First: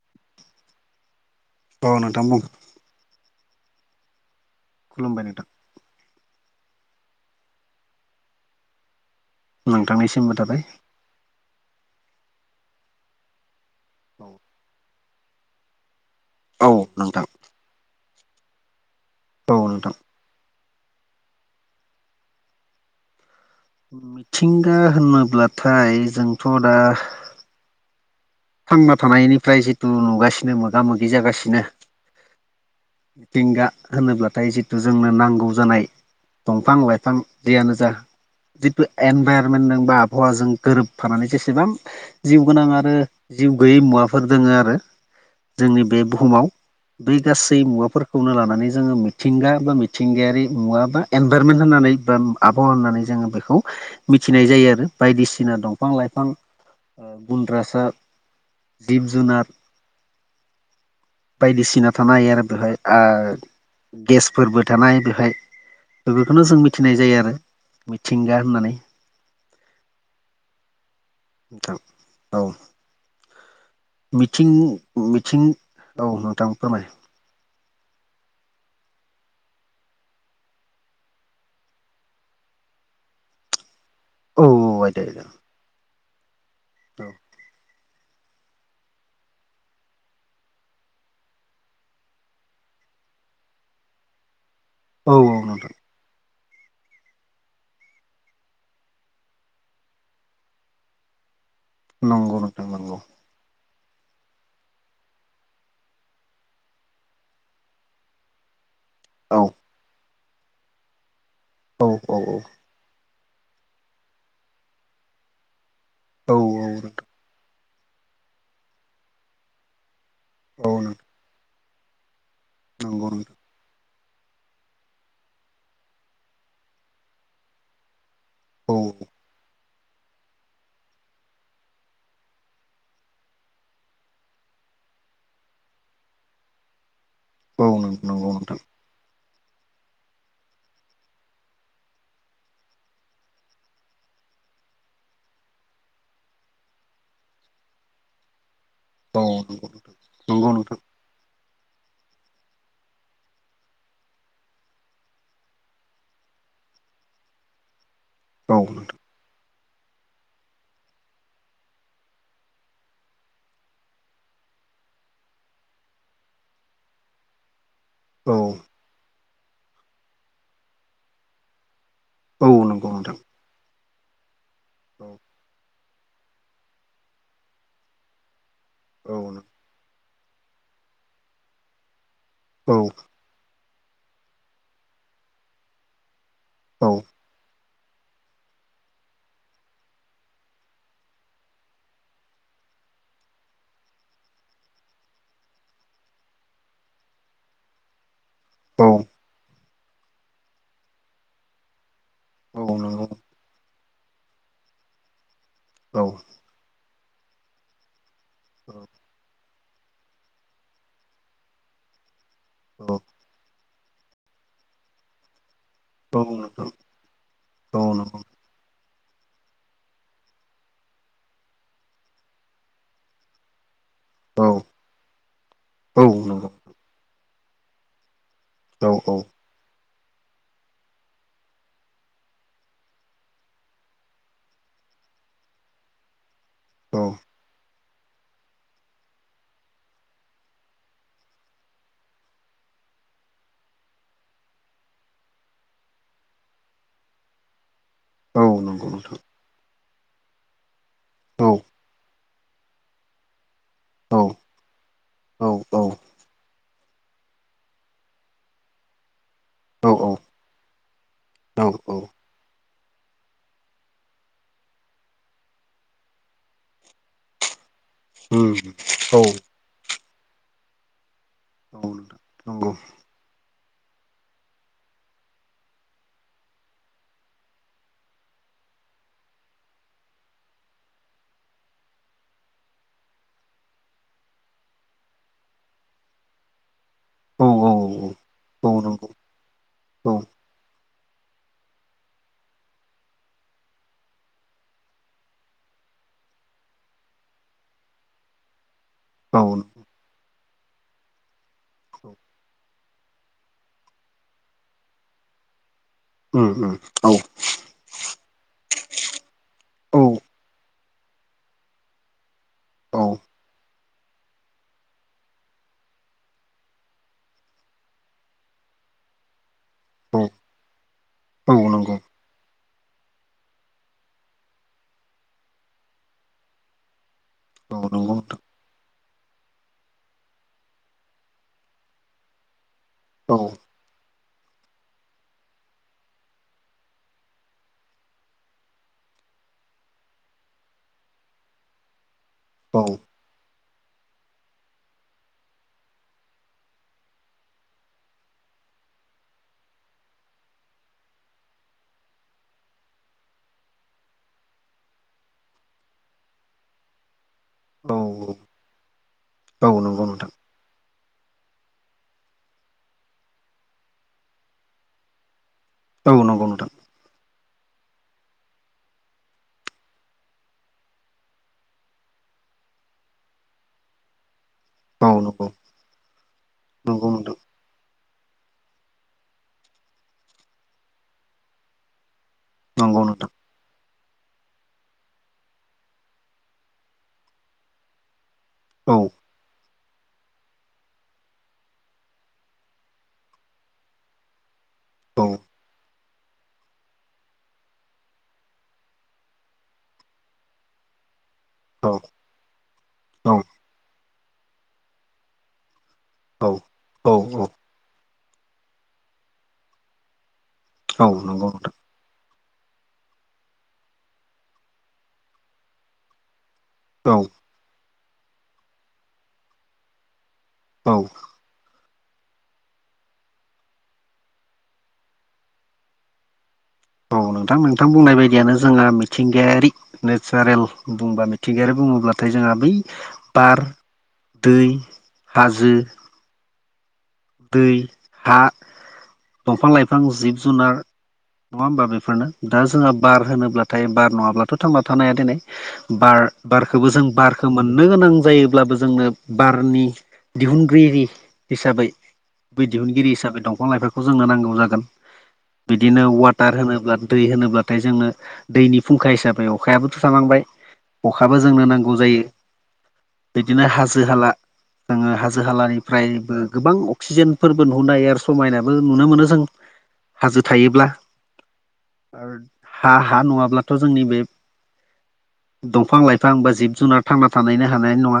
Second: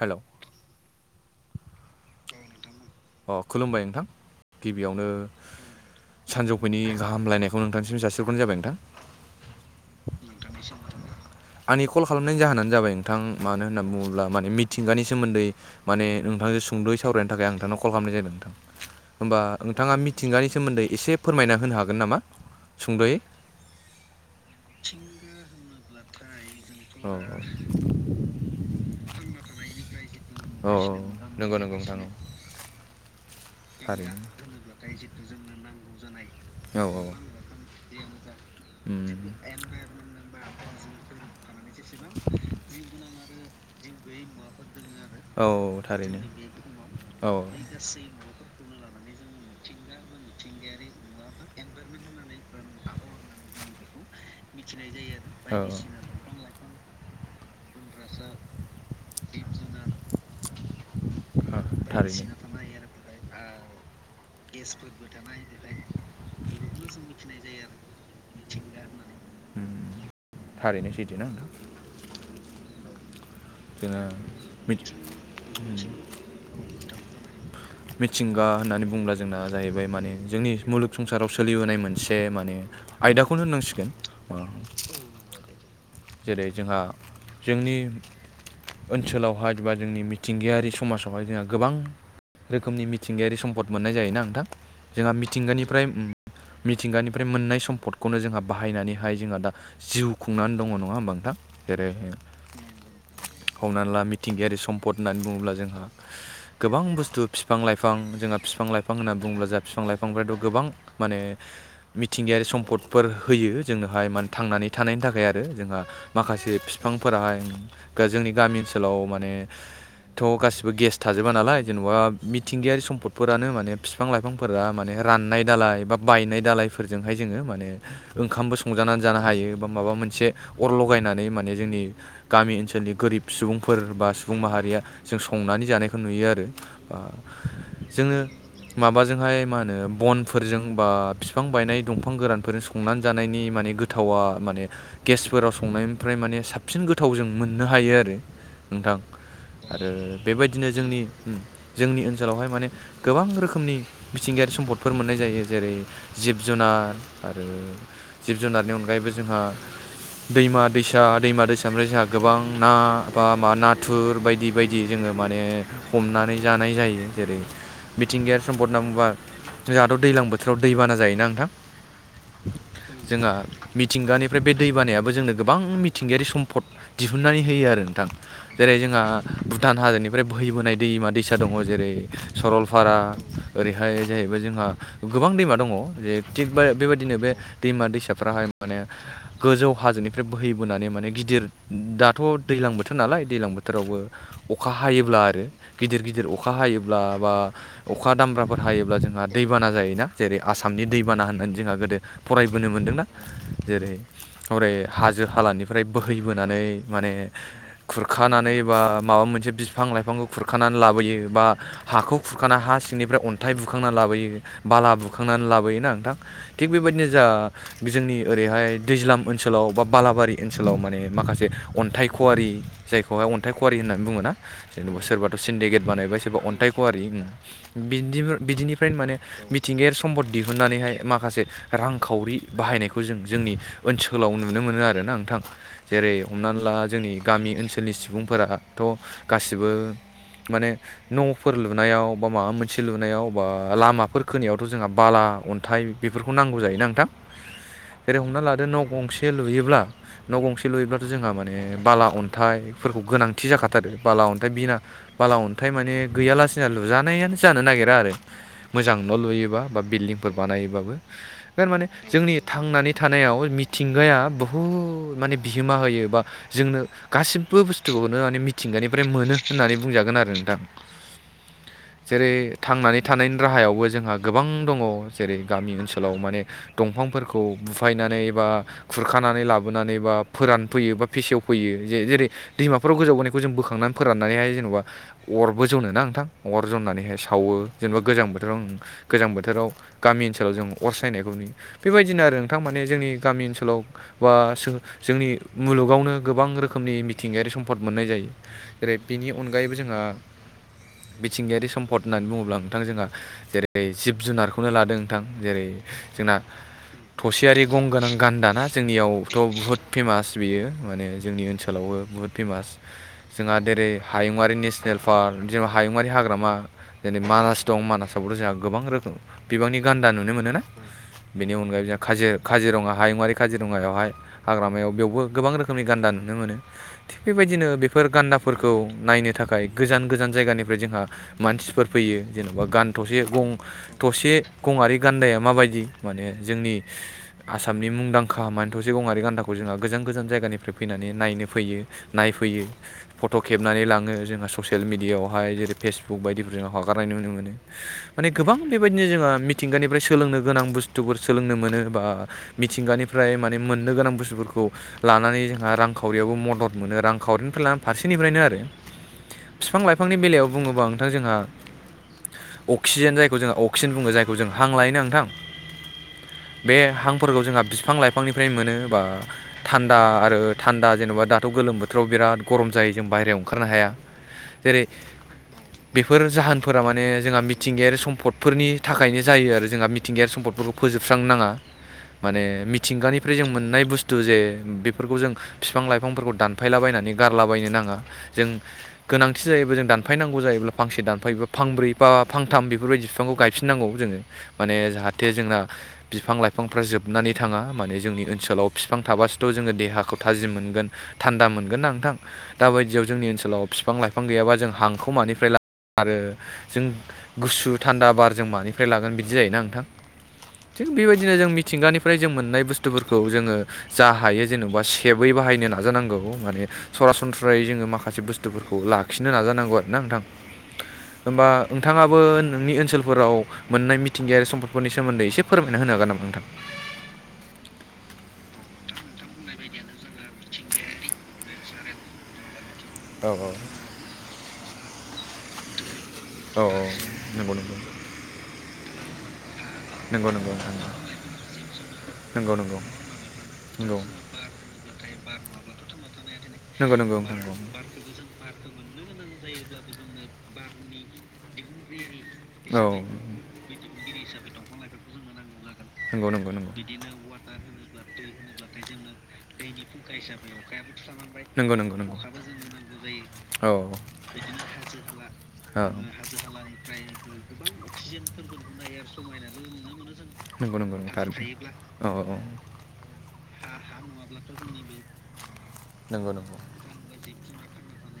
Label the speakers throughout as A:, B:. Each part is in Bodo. A: हेल'।
B: औ नोंथां बुं।
A: अ खुलुम
B: खुलुमबाय नोंथां
A: सानजौफुनि गाहामहामलायनायखौ नोंथांसिम जासिहरग्रोनाय जाबाय नोंथां।
B: नोंथांनिसिमबो थाबाय।
A: आंनि कल खालामनायनि जाहोनानो जाबाय नोंथां मानो होनना बुङोब्ला माने मिथिंगानि सोमोन्दै माने नोंथांजों
B: औ
A: सुंद'यै
B: नोंथां
A: सावरायनो थाखाय आं नोंथांनाव कल खालामनाय जादों नोंथां होमबा
B: औ नोंथां
A: नोंथाङा मि थिंगानि सोमोन्दै एसे फोरमायना होनो हागोन नामा सुंद'यै?
B: मिथिंगा होनोब्लाथाय जोंथ' दा
A: औ
B: थांना थानायनिफ्राय जितु नुगासिनो मोगा
A: औ औ
B: मोगि
A: नंगौ
B: जागासिनो
A: नंगौ नोंथां औ
B: मिथिंगा होनोब्लाथाय जितु जोंनो नांगौ जानाय दंफां
A: औ औ
B: लाइफां दैयानो जा जितु
A: जिथु उम
B: एनभाइरनमेन्टजों बा आबहावाजों गोरोबफानानै जेसेबां जिउ गोनां आरो जिउ गोैयै मुवाफोर दोङो आरो
A: औ
B: जोंनि बे
A: थारैनो
B: बुहुमाव बै
A: औ
B: गासै मुवाफोरखौनो लानानै जोङो मिथिंगा बा मिथिंगायारि मुवा बा एनभाइरमेन्ट होननानै बा आबहावानानै जोङो बेखौ मिथिनाय जायो आरो बायदिसिना दंफां लाइफां ओ गुन्द्रासा जिब जुनार बायदिसिना थानो हायो आरो बेवहाय आ गेसफोरबो थानाय बेहाय बेफोरखौनो जों मिथिनाय जायो आरो मिथिंगा होननानै
A: उम थारैनो सैथो ना नों
B: थां औ।
A: जोङो
B: मिथिं
A: मिथि
B: मिथिं
A: उम
B: औ नोंथां फोरमाय।
A: मिथिंगा होननानै बुंङोब्ला जोंना जाहैबाय माने जोंनि मुलुग संसाराव सोलिबोनाय मोनसे माने आयदाखौनो होननांसिगोन
B: औ [inaudible]
A: जेरै जोंहा जोंनि ओनसोलावहाय बा जोंनि मिथिंगायारि समाजावहाय जोंहा गोबां रोखोमनि मिथिंगायारि सम्पद मोननाय जायो ना नोंथां जोंहा
B: औ औ नोंथां
A: मिथिंगानिफ्राय मिथिंगानिफ्राय मोननाय सम्पदखौनो जोंहा बाहायनानैहाय जोंहा दा जिउ खुंनानै दङ' नङा होनबा नोंथां जेरै
B: नंगौ नोंथां नंगौ
A: हमना ला मिथिंगायारि सम्पद होननानै बुङोब्ला जोंहा गोबां बुस्थु फिफां लाइफां जोंहा फिफां लाइ फां होनना
B: औ
A: बुंङोब्ला जोहा फिफां लाइफांफ्राथ' गोबां माने
B: औ
A: मिथिंगायारि
B: औ
A: सम्फद फोर होयो जोंनोहाय माने थांनानै थानायनि थाखाय आरो जोंहा
B: औ
A: माखासे
B: औ
A: फिफांफोराहाय गो जोंनि गामि ओनसोलाव माने थ'
B: औ
A: गासिबो गेस
B: नोंथां
A: थाजोबा नालाय जेन'बा मिथिंगायारि
B: नंगौ नोंथां
A: सम्दफोरानो माने बिफां लाइफांफोरा माने राननाय दालाय बा बायनाय दालायफोरजों हाय जोङो माने ओंखामबो
B: औ
A: संजानानै जानो हायो बा माबा मोनसे अर लगायनानै माने जोंनि गामि ओनसोलनि गोरिब सुबुंफोर बा सुबुं माहारिया जौ संनानै जानायखौ नुयो आरो ओ
B: औ नों नोंगौ नोंथां।
A: माबाजोंहाय मा होनो बनफोरजों बा बिफां बायनाय दंफां गोरानफोरजों संनानै जानायनि माने गो गोथावा माने गेसफोराव संनायनिफ्राय माने साबसिन गोथाव जों मोननो हायो आरो। नोंथां
B: औ नंगौ
A: आरो
B: नोंथां नंगौ
A: बेबायदिनो
B: नोंथां
A: जोंनि जोंनि ओनसोलावहाय माने गोबां रोखोमनि मिथिंगायारि सम्फदफोर मोननाय जायो जेरै जिब जुनार आरो जिब
B: औ
A: जुनारनि
B: नोंथां
A: अनगायैबो जोंहा दैमा दैसा दैमा दैसा निफ्राय जोंहा गोबां ना बा मा नाथुर बायदि बायदि बि जोङो माने हमनानै जानाय जायो जेरै
B: औ
A: मिथिंगायारि सम्पद होनना बुंबा जोंहाथ' दैलां बोथोराव दैबाना जायोना नोंथां?
B: औ नंगौ नोंथां
A: जोंहा मिथिंगानिफ्राय बे दै
B: औ
A: बानायाबो जोंनो गोबां मिथिंगायारि सम्पद दिहुननानै होयो आरो नोंथां जेरै जोंहा
B: औ
A: भुटान हादरनि ओमफ्राय बोहैबोनाय दैमा दैसा दङ जेरै
B: औ
A: सरलपारा ओरैहाय जाहैबाय जोंहा गोबां दैमा दङ जे थिग बे
B: औ
A: बेबादिनो बे दैमा दैसाफ्राहाय माने गोजौ हाजोनिफ्राय बोहैबोनानै माने गिदिर दाथ' दैलां बोथोर नालाय दैलां बोथोरावबो अखा हायोब्ला आरो गिदिर गिदिर अखा हायोब्ला बा अखा दामब्राफोर
B: औ
A: हायोब्ला जोंहा दैबाना जायोना जेरै आसामनि दैबाना होननानै जोंहा गोदो
B: औ
A: फरायबोनो मोन्दोंना
B: नंगौ
A: जेरै हरै हाजो-हालानिफ्राय
B: औ
A: बोहैबोनानै माने खुरखानानै बा माबा मोनसे बिफां लाइफांखौ खुरखानानै लाबोयो बा हाखौ खुरखाना हा
B: औ
A: सिंनिफ्राय अन्थाइ बुखांना लाबोयो बाला बुखांनानै लाबोयो ना?
B: औ नोंथां
A: थिग बेबायदिनो जा
B: औ
A: जोंनि
B: नंगौ
A: ओरैहाय दैज्लाम ओनसोलाव बा बालाबारि ओनसोलाव माने माखासे अन्थाइ ख'वारि जायखौहाय अन्थाइ खुवारि होननानै बुङो ना
B: औ
A: जेनेबा सोरबाथ' सिन्डिकेट
B: औ नंगौ
A: बानायबाय सोरबा अन्थाइ ख'वारि उम बिदि
B: औ
A: बिदिनिफ्रायनो माने बिदि थिंगायारि सम्पद दिहुननानैहाय माखासे रांखावरि बाहायनायखौ जों जोंनि ओनसोलाव नुनो मोनो आरो ना नोंथां? जेरै हमनानै ला
B: औ
A: जोंनि गामि ओनसोलनि सुबुंफोराथ' गासिबो माने न'फोर लुनायाव बा माबा मोनसे लुनायाव बा लामाफोर खोनायावथ' जोंहा बाला अन्थाइ बेफोरखौ नांगौ जायोना नोंथां जेरै हमना
B: औ
A: लादो न'
B: नंगौ नोंथां
A: गंसे लुयोब्ला न' गंसे लुयोब्लाथ' जोंहा माने बाला अन्थाइफोरखौ गोनांथि जाखाथारो
B: औ
A: बाला अन्थाइ बिना बाला
B: औ
A: अन्थाइ माने गैयालासिनो लुजानायानो जानो नागिरा आरो मोजां न' लुयोबा बा
B: औ
A: बिल्डिंफोर बानायबाबो
B: औ
A: थारमाने
B: औ
A: जोंनि थांनानै थानायाव मिथिंगाया बुहुद माने बिहोमा होयो बा जोंनो गासिबो बुस्थुखौनो माने
B: उम
A: मिथिंगानिफ्राय
B: औ
A: मोनो होननानै बुंजागोन आरो नोंथां। [inaudible] जेरै थांनानै थानायनि राहायावबो जोंहा गोबां दङ जेरै गामि ओनसोलाव माने दंफांफोरखौ बुफायनानै बा खुरखानानै लाबोनानै बा फोरानफैयो बा फेसेवफैयो जे-जेरै दैमाफोराव गोजाव बोनायखौ जों बोखांनानै फोराननानैहाय जेनेबा अरबो जनो ना नोंथां अर जननानैहाय सावो जेनेबा गोजां बोथोराव
B: नोंथां नंगौ
A: गोजां बोथोराव
B: औ
A: गामि ओनसोलाव जों अर सायनायखौ नुयो बेबायदिनो आरो नोंथां माने जोंनि गामि ओनसोलाव बा सो जोंनि मुलुगावनो गोबां रोखोमनि मिथिंगायारि सम्पद मोननाय जायो। जेरै बिनि
B: औ औ नंगौ औ
A: अनगायैबो
B: नंगौ
A: जोंहा मिथिंगायारि सम्फद
B: औ
A: होननानै बुङोब्ला नोंथां जोंहा जेरै जेरै जिब जुनारखौनो लादों नोंथां जेरै जोंना
B: उम उम औ
A: थसेयारि गं गोनां गान्दाना जोंनियावथ' बुहुत
B: औ
A: फेमास बेयो माने जोंनि ओनसोलावबो बुहुत फेमास
B: औ
A: जोंहा जेरै हायुङारि नेसनेल पार्क जेनबा हायुङारि हाग्रामा जेरै मानास दं मानासावबोथ' जोंहा गोबां रोखोम बिबांनि गान्दा
B: औ औ
A: नुनो मोनोना? बेनि अनगायैबो
B: नंगौ
A: जोंहा काजि-काजिरङा हायुङारि काजिरङायावहाय हाग्रामायाव बेवबो गोबां रोखोमनि गान्दा नुनो मोनो। थिग बेबायदिनो
B: औ
A: बेफोर
B: नंगौ नोंथां
A: गान्दाफोरखौ नायनो थाखाय गोजान गोजान जायगानिफ्राय जोंहा मानसिफोर फैयो जेन'बा गान थसे
B: औ
A: गं थसे गंआरि गान्दाया माबायदि माने जोंनि आसामनि मुंदांखा माने थसे गंआरि गान्दाखौ जोंहा गोजान गोजान जायगानिफ्राय फैनानै नायनो फैयो। नायफैयो।
B: औ
A: फट' खेबनानै लाङो जोंहा ससियेल मिडियाआवहाय जेरै फेसबुक बायदिफोरजों हगारनाय नुनो मोनो। माने गोबां बेबायदिनो जोंहा मिथिंगानिफ्राय सोलोंनो गोनां बुस्थुफोर सोलोंनो मोनो बा मिथिंगानिफ्राय माने मोननो गोनां बुस्थुफोरखौ लानानै जोंहा रांखावरियावबो मदद मोनो रांखावरि फोर
B: औ
A: फारसेनिफ्रायनो आरो।
B: औ
A: फिफां
B: नंगौ
A: लाइफांनि
B: नोंथां
A: बेलायाव बुङोबा आं नोंथां जोंहा अक्सिजेन जायखौ जोंहा अक्सिजेन बुङो जायखौ जों हां लायो ना नोंथां
B: औ नंगौ। नोंथां
A: बे हांफोरखौ जोंहा बिफां लाइफांनिफ्राय मोनो बा थान्दा आरो थान्दा जेन'बा दाथ' गोलोम बोथोराव बिराद गरम जायो। जों बायहेरायाव ओंखारनो हाया जेरै
B: औ नंगौ।
A: बेफोर जाहोनफोरा माने
B: नंगौ नोंथां
A: जोंहा मिथिंगायारि सम्फदफोरनि थाखायनो जायो आरो जोंहा मिथिंगायारि सम्फदफोरखौ फोजोबस्रांनो नाङा। माने
B: नंगौ नोंथां
A: मिथिंगानिफ्राय जों मोननाय बुस्थु जे बेफोरखौ जों फिफां लाइफांफोरखौ दानफायलाबायनानै गारलाबायनो नाङा, जों
B: औ
A: गोनांथि जायोबो जों दान दानफायनांगौ जायोब्ला फांसे दानफायोबा फां ब्रै बा फांथाम बेफोरबायदि बिफांखौ गायफिनांगौ जोङो। माने
B: औ
A: जाहाथे जोंना बिफां लाइफांफ्रा जोब नानै थाङा। माने जोंनि ओनसोलाव फिफां थाबासोथ' जोङो देहाखौ थाजिम मोनगोन। थान्दा मोनो ना
B: औ
A: नोंथां, दा बायदियाव जोंनि ओनसोलाव फिफां लाइफां गैयाबा जों हांखौ मानिफ्राय ला आरो
B: औ
A: जों
B: औ औ
A: गुसु थान्दा बार जों मानि फ्राय लागोन बिदि जायोना नोंथां? थिग
B: औ
A: बेबायदिनो
B: नंगौ
A: जों मि
B: नोंथां
A: गानिफ्राय जों मोननाय बुस्थुफोरखौ जोङो जा हायो जेनेबा सेबै बाहायनो नाजानांगौ माने
B: औ
A: सरासनस्रायै जोङो माखासे बुस्थुफोरखौ लाखिनो नाजानांगौ आरोना नोंथां।
B: औ।
A: होमबा नोंथाङाबो नोंनि ओनसोलफोराव मोननाय मिथिंगायारि सम्पदफोरनि सोमोन्दै एसे फोरमाय होनो हागोन नामा नोंथां?
B: औ नोंथां नोंथां बुंनाय बायदियानो जोंहा मिथिंगायारि नेचारेल बुंबा मिथिंगायारि बुङोब्लाथाय जोंहा बै
A: औ
B: बार, दै, हाजो,
A: औ औ। नंगौ
B: दै,
A: नंगौ
B: हा, दंफां लाइफां,
A: नंगौ
B: जिब
A: नंगौ
B: जुनार,
A: नोंथां
B: नङा होमबा बेफोरनो?
A: नंगौ
B: दा
A: नंगौ
B: जोंहा बार होनोब्लाथाय
A: नंगौ
B: बार नङाब्लाथ' थांना थानो हाया दोनाय बार-बारखौबो
A: नंगौ
B: जों
A: नंगौ नोंथां
B: बारखौ
A: नंगौ
B: मोननो गोनां जायोब्लाबो जोंनो बारनि दिहुनगिरि हिसाबै बे
A: औ
B: दिहुनगिरि हिसाबै दंफां लाइफांखौ जोंनो नांगौ जागोन। बिदिनो
A: नंगौ नंगौ
B: वाटार
A: नंगौ
B: होनोब्ला दै होनोब्लाथाय जोङो दैनि फुंखा हिसाब ओमफ्राय अखायाबोथ' थालांबाय अखाबो जोंनो
A: नंगौ
B: नांगौ
A: नंगौ नंगौ
B: जायो। बिदिनो
A: जायो औ
B: हाजो हाला जोङो हाजो
A: औ
B: हालानिफ्रायबो गोबां अक्सिजेनफोरबो नुनाय आरो समायनाबो नुनो मोनो जों, हाजो थायोब्ला
A: [unintelligible] औ
B: आरो
A: औ
B: हा हा नङाब्लाथ' जोंनि बे दंफां
A: नंगौ
B: लाइफां बा
A: नंगौ
B: जिब जुनार थांना थानायनो हानाय नङा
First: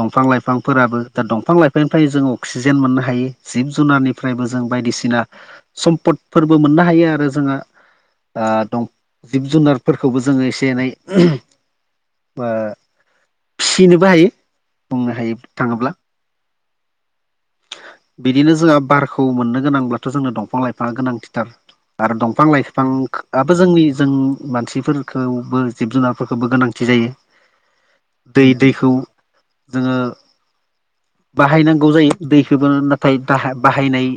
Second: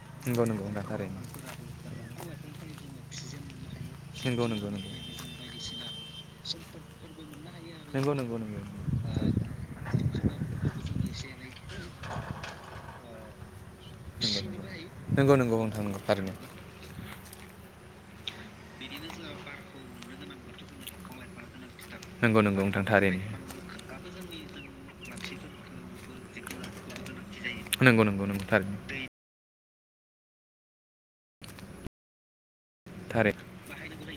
B: दंफां
A: नंगौ नंगौ नोंथां
B: लाइफांफोराबो
A: थारैनो
B: दा दंफां लाइफांनिफ्राय जों अक्सिजेन जेन मोननो हायो जिब जुनारनिफ्रायबो जों बायदिसिना सम्पदफोरबो मोननो हायो आरो जोंहा
A: नंगौ नंगौ
B: ओ दं
A: नंगौ।
B: जिब जुनारफोरखौबो जोङो एसे एनै बा फिसिनोबो हायो,
A: जों बायदिसिना सम्पदफोरबो मोननो
B: बुंनो
A: नंगौ नंगौ
B: हायो
A: नोंथां
B: थाङोब्ला।
A: नंगौ आरो
B: बिदिनो जोंहा बारखौ मोननो गोनांब्लाथ' जोंनो दंफां लाइफाङा गोनांथिथार आरो
A: नंगौ
B: दंफां लाइ
A: नंगौ
B: बिफां बो जोंनि जों मानसिफोरखौबो जिब जुनारफोरखौबो गोनांथि जायो दै
A: नोंथां थारैनो
B: दैखौ जोङो बाहायनांगौ जायो दैखौबो नाथाय बाह बाहायनाय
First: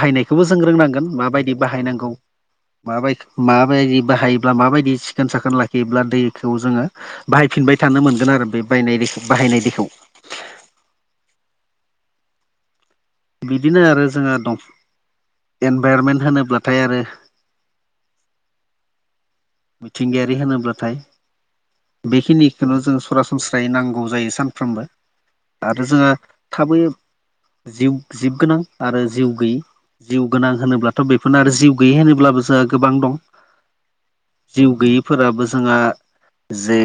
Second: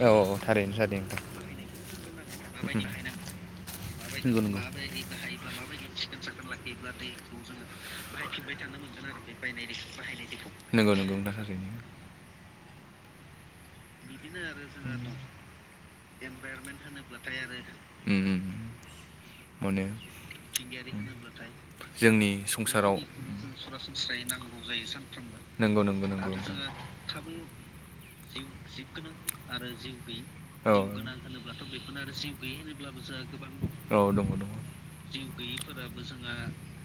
A: दाबो जोंनि मानसिफोरनोबो टेक्न'लजिखौबो गोनांथि जायो नंगौ थारैनो औ औ
B: जों
A: थारैनो थारैनो
B: रोंनांगोन
A: नोंथां
B: माबायदि बाहायनांगौ माबाय माबायदि बाहायोब्ला माबायदि सिखोन साखोन लाखियोब्ला दैखौ जोङो बाहायफिनबाय थानो मोनगोन आरो बे बायनाय बाहायनाय दैखौ
A: नंगौ नंगौनि थाखायनो
B: बिदिनो आरो जोङो दं इनभाइरमेन्ट होनोब्लाथाय आरो
A: [unintelligible] मोनो
B: मिथिंगायारि होनोब्लाथाय
A: जोंनि
B: बेखिनिखौनो जों
A: संसाराव
B: सरासनस्रायै नांगौ जायो सानफ्रोमबो
A: नंगौ
B: आरो
A: नंगौ
B: जोंहा
A: नोंथां
B: थाबै जिउ जिब गोनां आरो जिउ गैयि जिउ गोनां
A: औ
B: होनोब्लाथ' बेफोरनो आरो जिउ गैयि होनोब्लाबो जोंहा गोबां दं
A: औ दङ दङ
B: जिउ
A: सान
B: गैयिफोराबो जोंहा जे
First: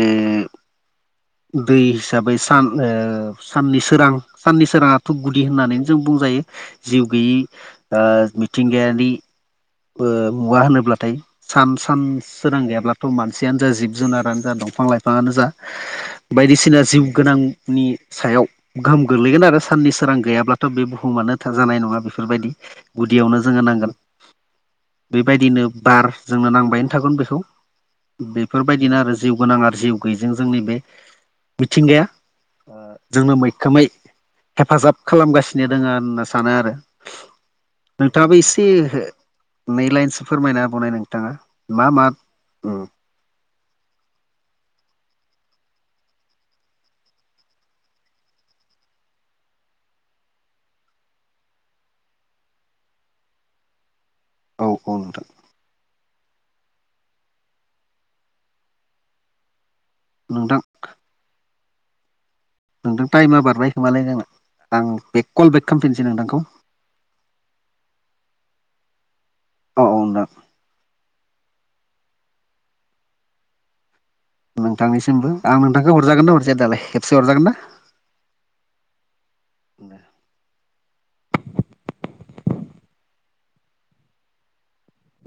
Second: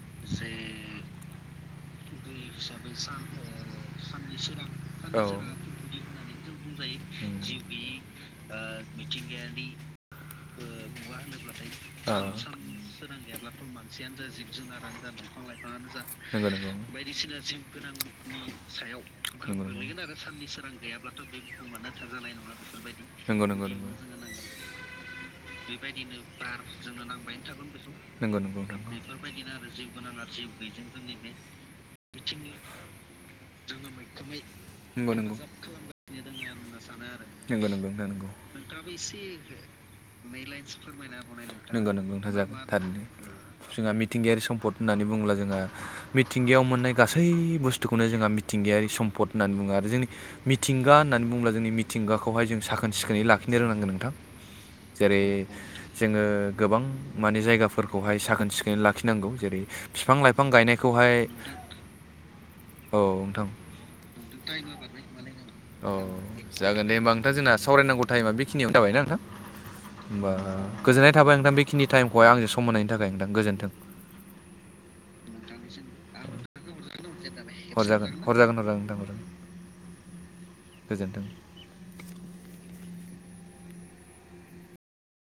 B: दै हिसाबै सान साननि सोरां साननि सोराङाथ' गुदि होननानै जों बुंजायो जिउ गैयि मिथिंगायारि
A: [unintelligible]
B: मुगा होनोब्लाथाय सान सान सोरां गैयाब्लाथ' मानसियानो जा जिब जुनारानो जा दंफां लाइफां बिफाङानो जा
A: नंगौ नंगौ
B: बायदिसिना जिउ गोनांनि सायाव गोहोम गोग्लैगोन आरो साननि सोरां गैयाब्ला अब्लाथ' बे बुहुमानो जानाय नङा बेफोरबायदि
A: नंगौ
B: गुदियावनो जोङो
A: नंगौ नंगौ
B: नांगोन बेबायदिनो बार जोंनो नांबायानो थागोन बेखौ
A: [unintelligible]
B: बेफोरबायदिनो आरो जिउ गोनां आरो जिउ गैयिजों जोंनि बे मिथिंगाया
A: [unintelligible]
B: जोंनो मैखोमै हेफाजाब
A: नंगौ नंगौ
B: खालामगासिनो दङ आरो नोंथाङाबो एसे
A: [unintelligible]
B: नै लाइनसो फोरमायना बनाय नोंथाङा मा
A: नंगौ
B: मा
A: नंगौ नोंथां जागोन थारैनो जोंहा मिथिंगायारि सम्पद होननानै बुङोब्ला जोंहा मिथिंगायाव मोननाय गासै बुस्थुखौनो जोंहा मिथिंगायारि सम्पद होन्नानै बुङो आरो जोंनि मिथिंगा होननानै बुंङोब्ला जोंनि मिथिंगाखौहाय जों साखोन सिखोनै लाखिनो रोंनांगोन नोंथां
B: औ औ
A: जेरै
B: नोंथां
A: जोङो गोबां माने जायगाफोरखौहाय साखोन सिखोनै लाखिनांगौ जेरै बिफां लाइफां
B: नोंथां
A: गायनायखौहाय औ
B: नोंदों टाइमा
A: नोंथां
B: बारबाय खोमालाय जों आं बेक कल बेक
A: औ
B: खालामफिनसै नोंथांखौ
A: जागोन दे होमबा नोंथां जोंना सावरायनांगौ टाइमा बेखिनियावानो जाबायनाा नोंथां
B: औ औ नोंथां
A: होमबा गोजोननाय थाबाय नोंथां बेखिनि टाइमखौहाय आंजों सम मोनायनायनि थाखाय नोंथां गोजोन्थों
B: नोंथांनिसिमबो आं नोंथांखौरजागोन दा हरजाया दालाय खेबसे हरजागोन दा
A: हरजागोन हरजागोन हरजागोन नोंथां हराग गोजोनथों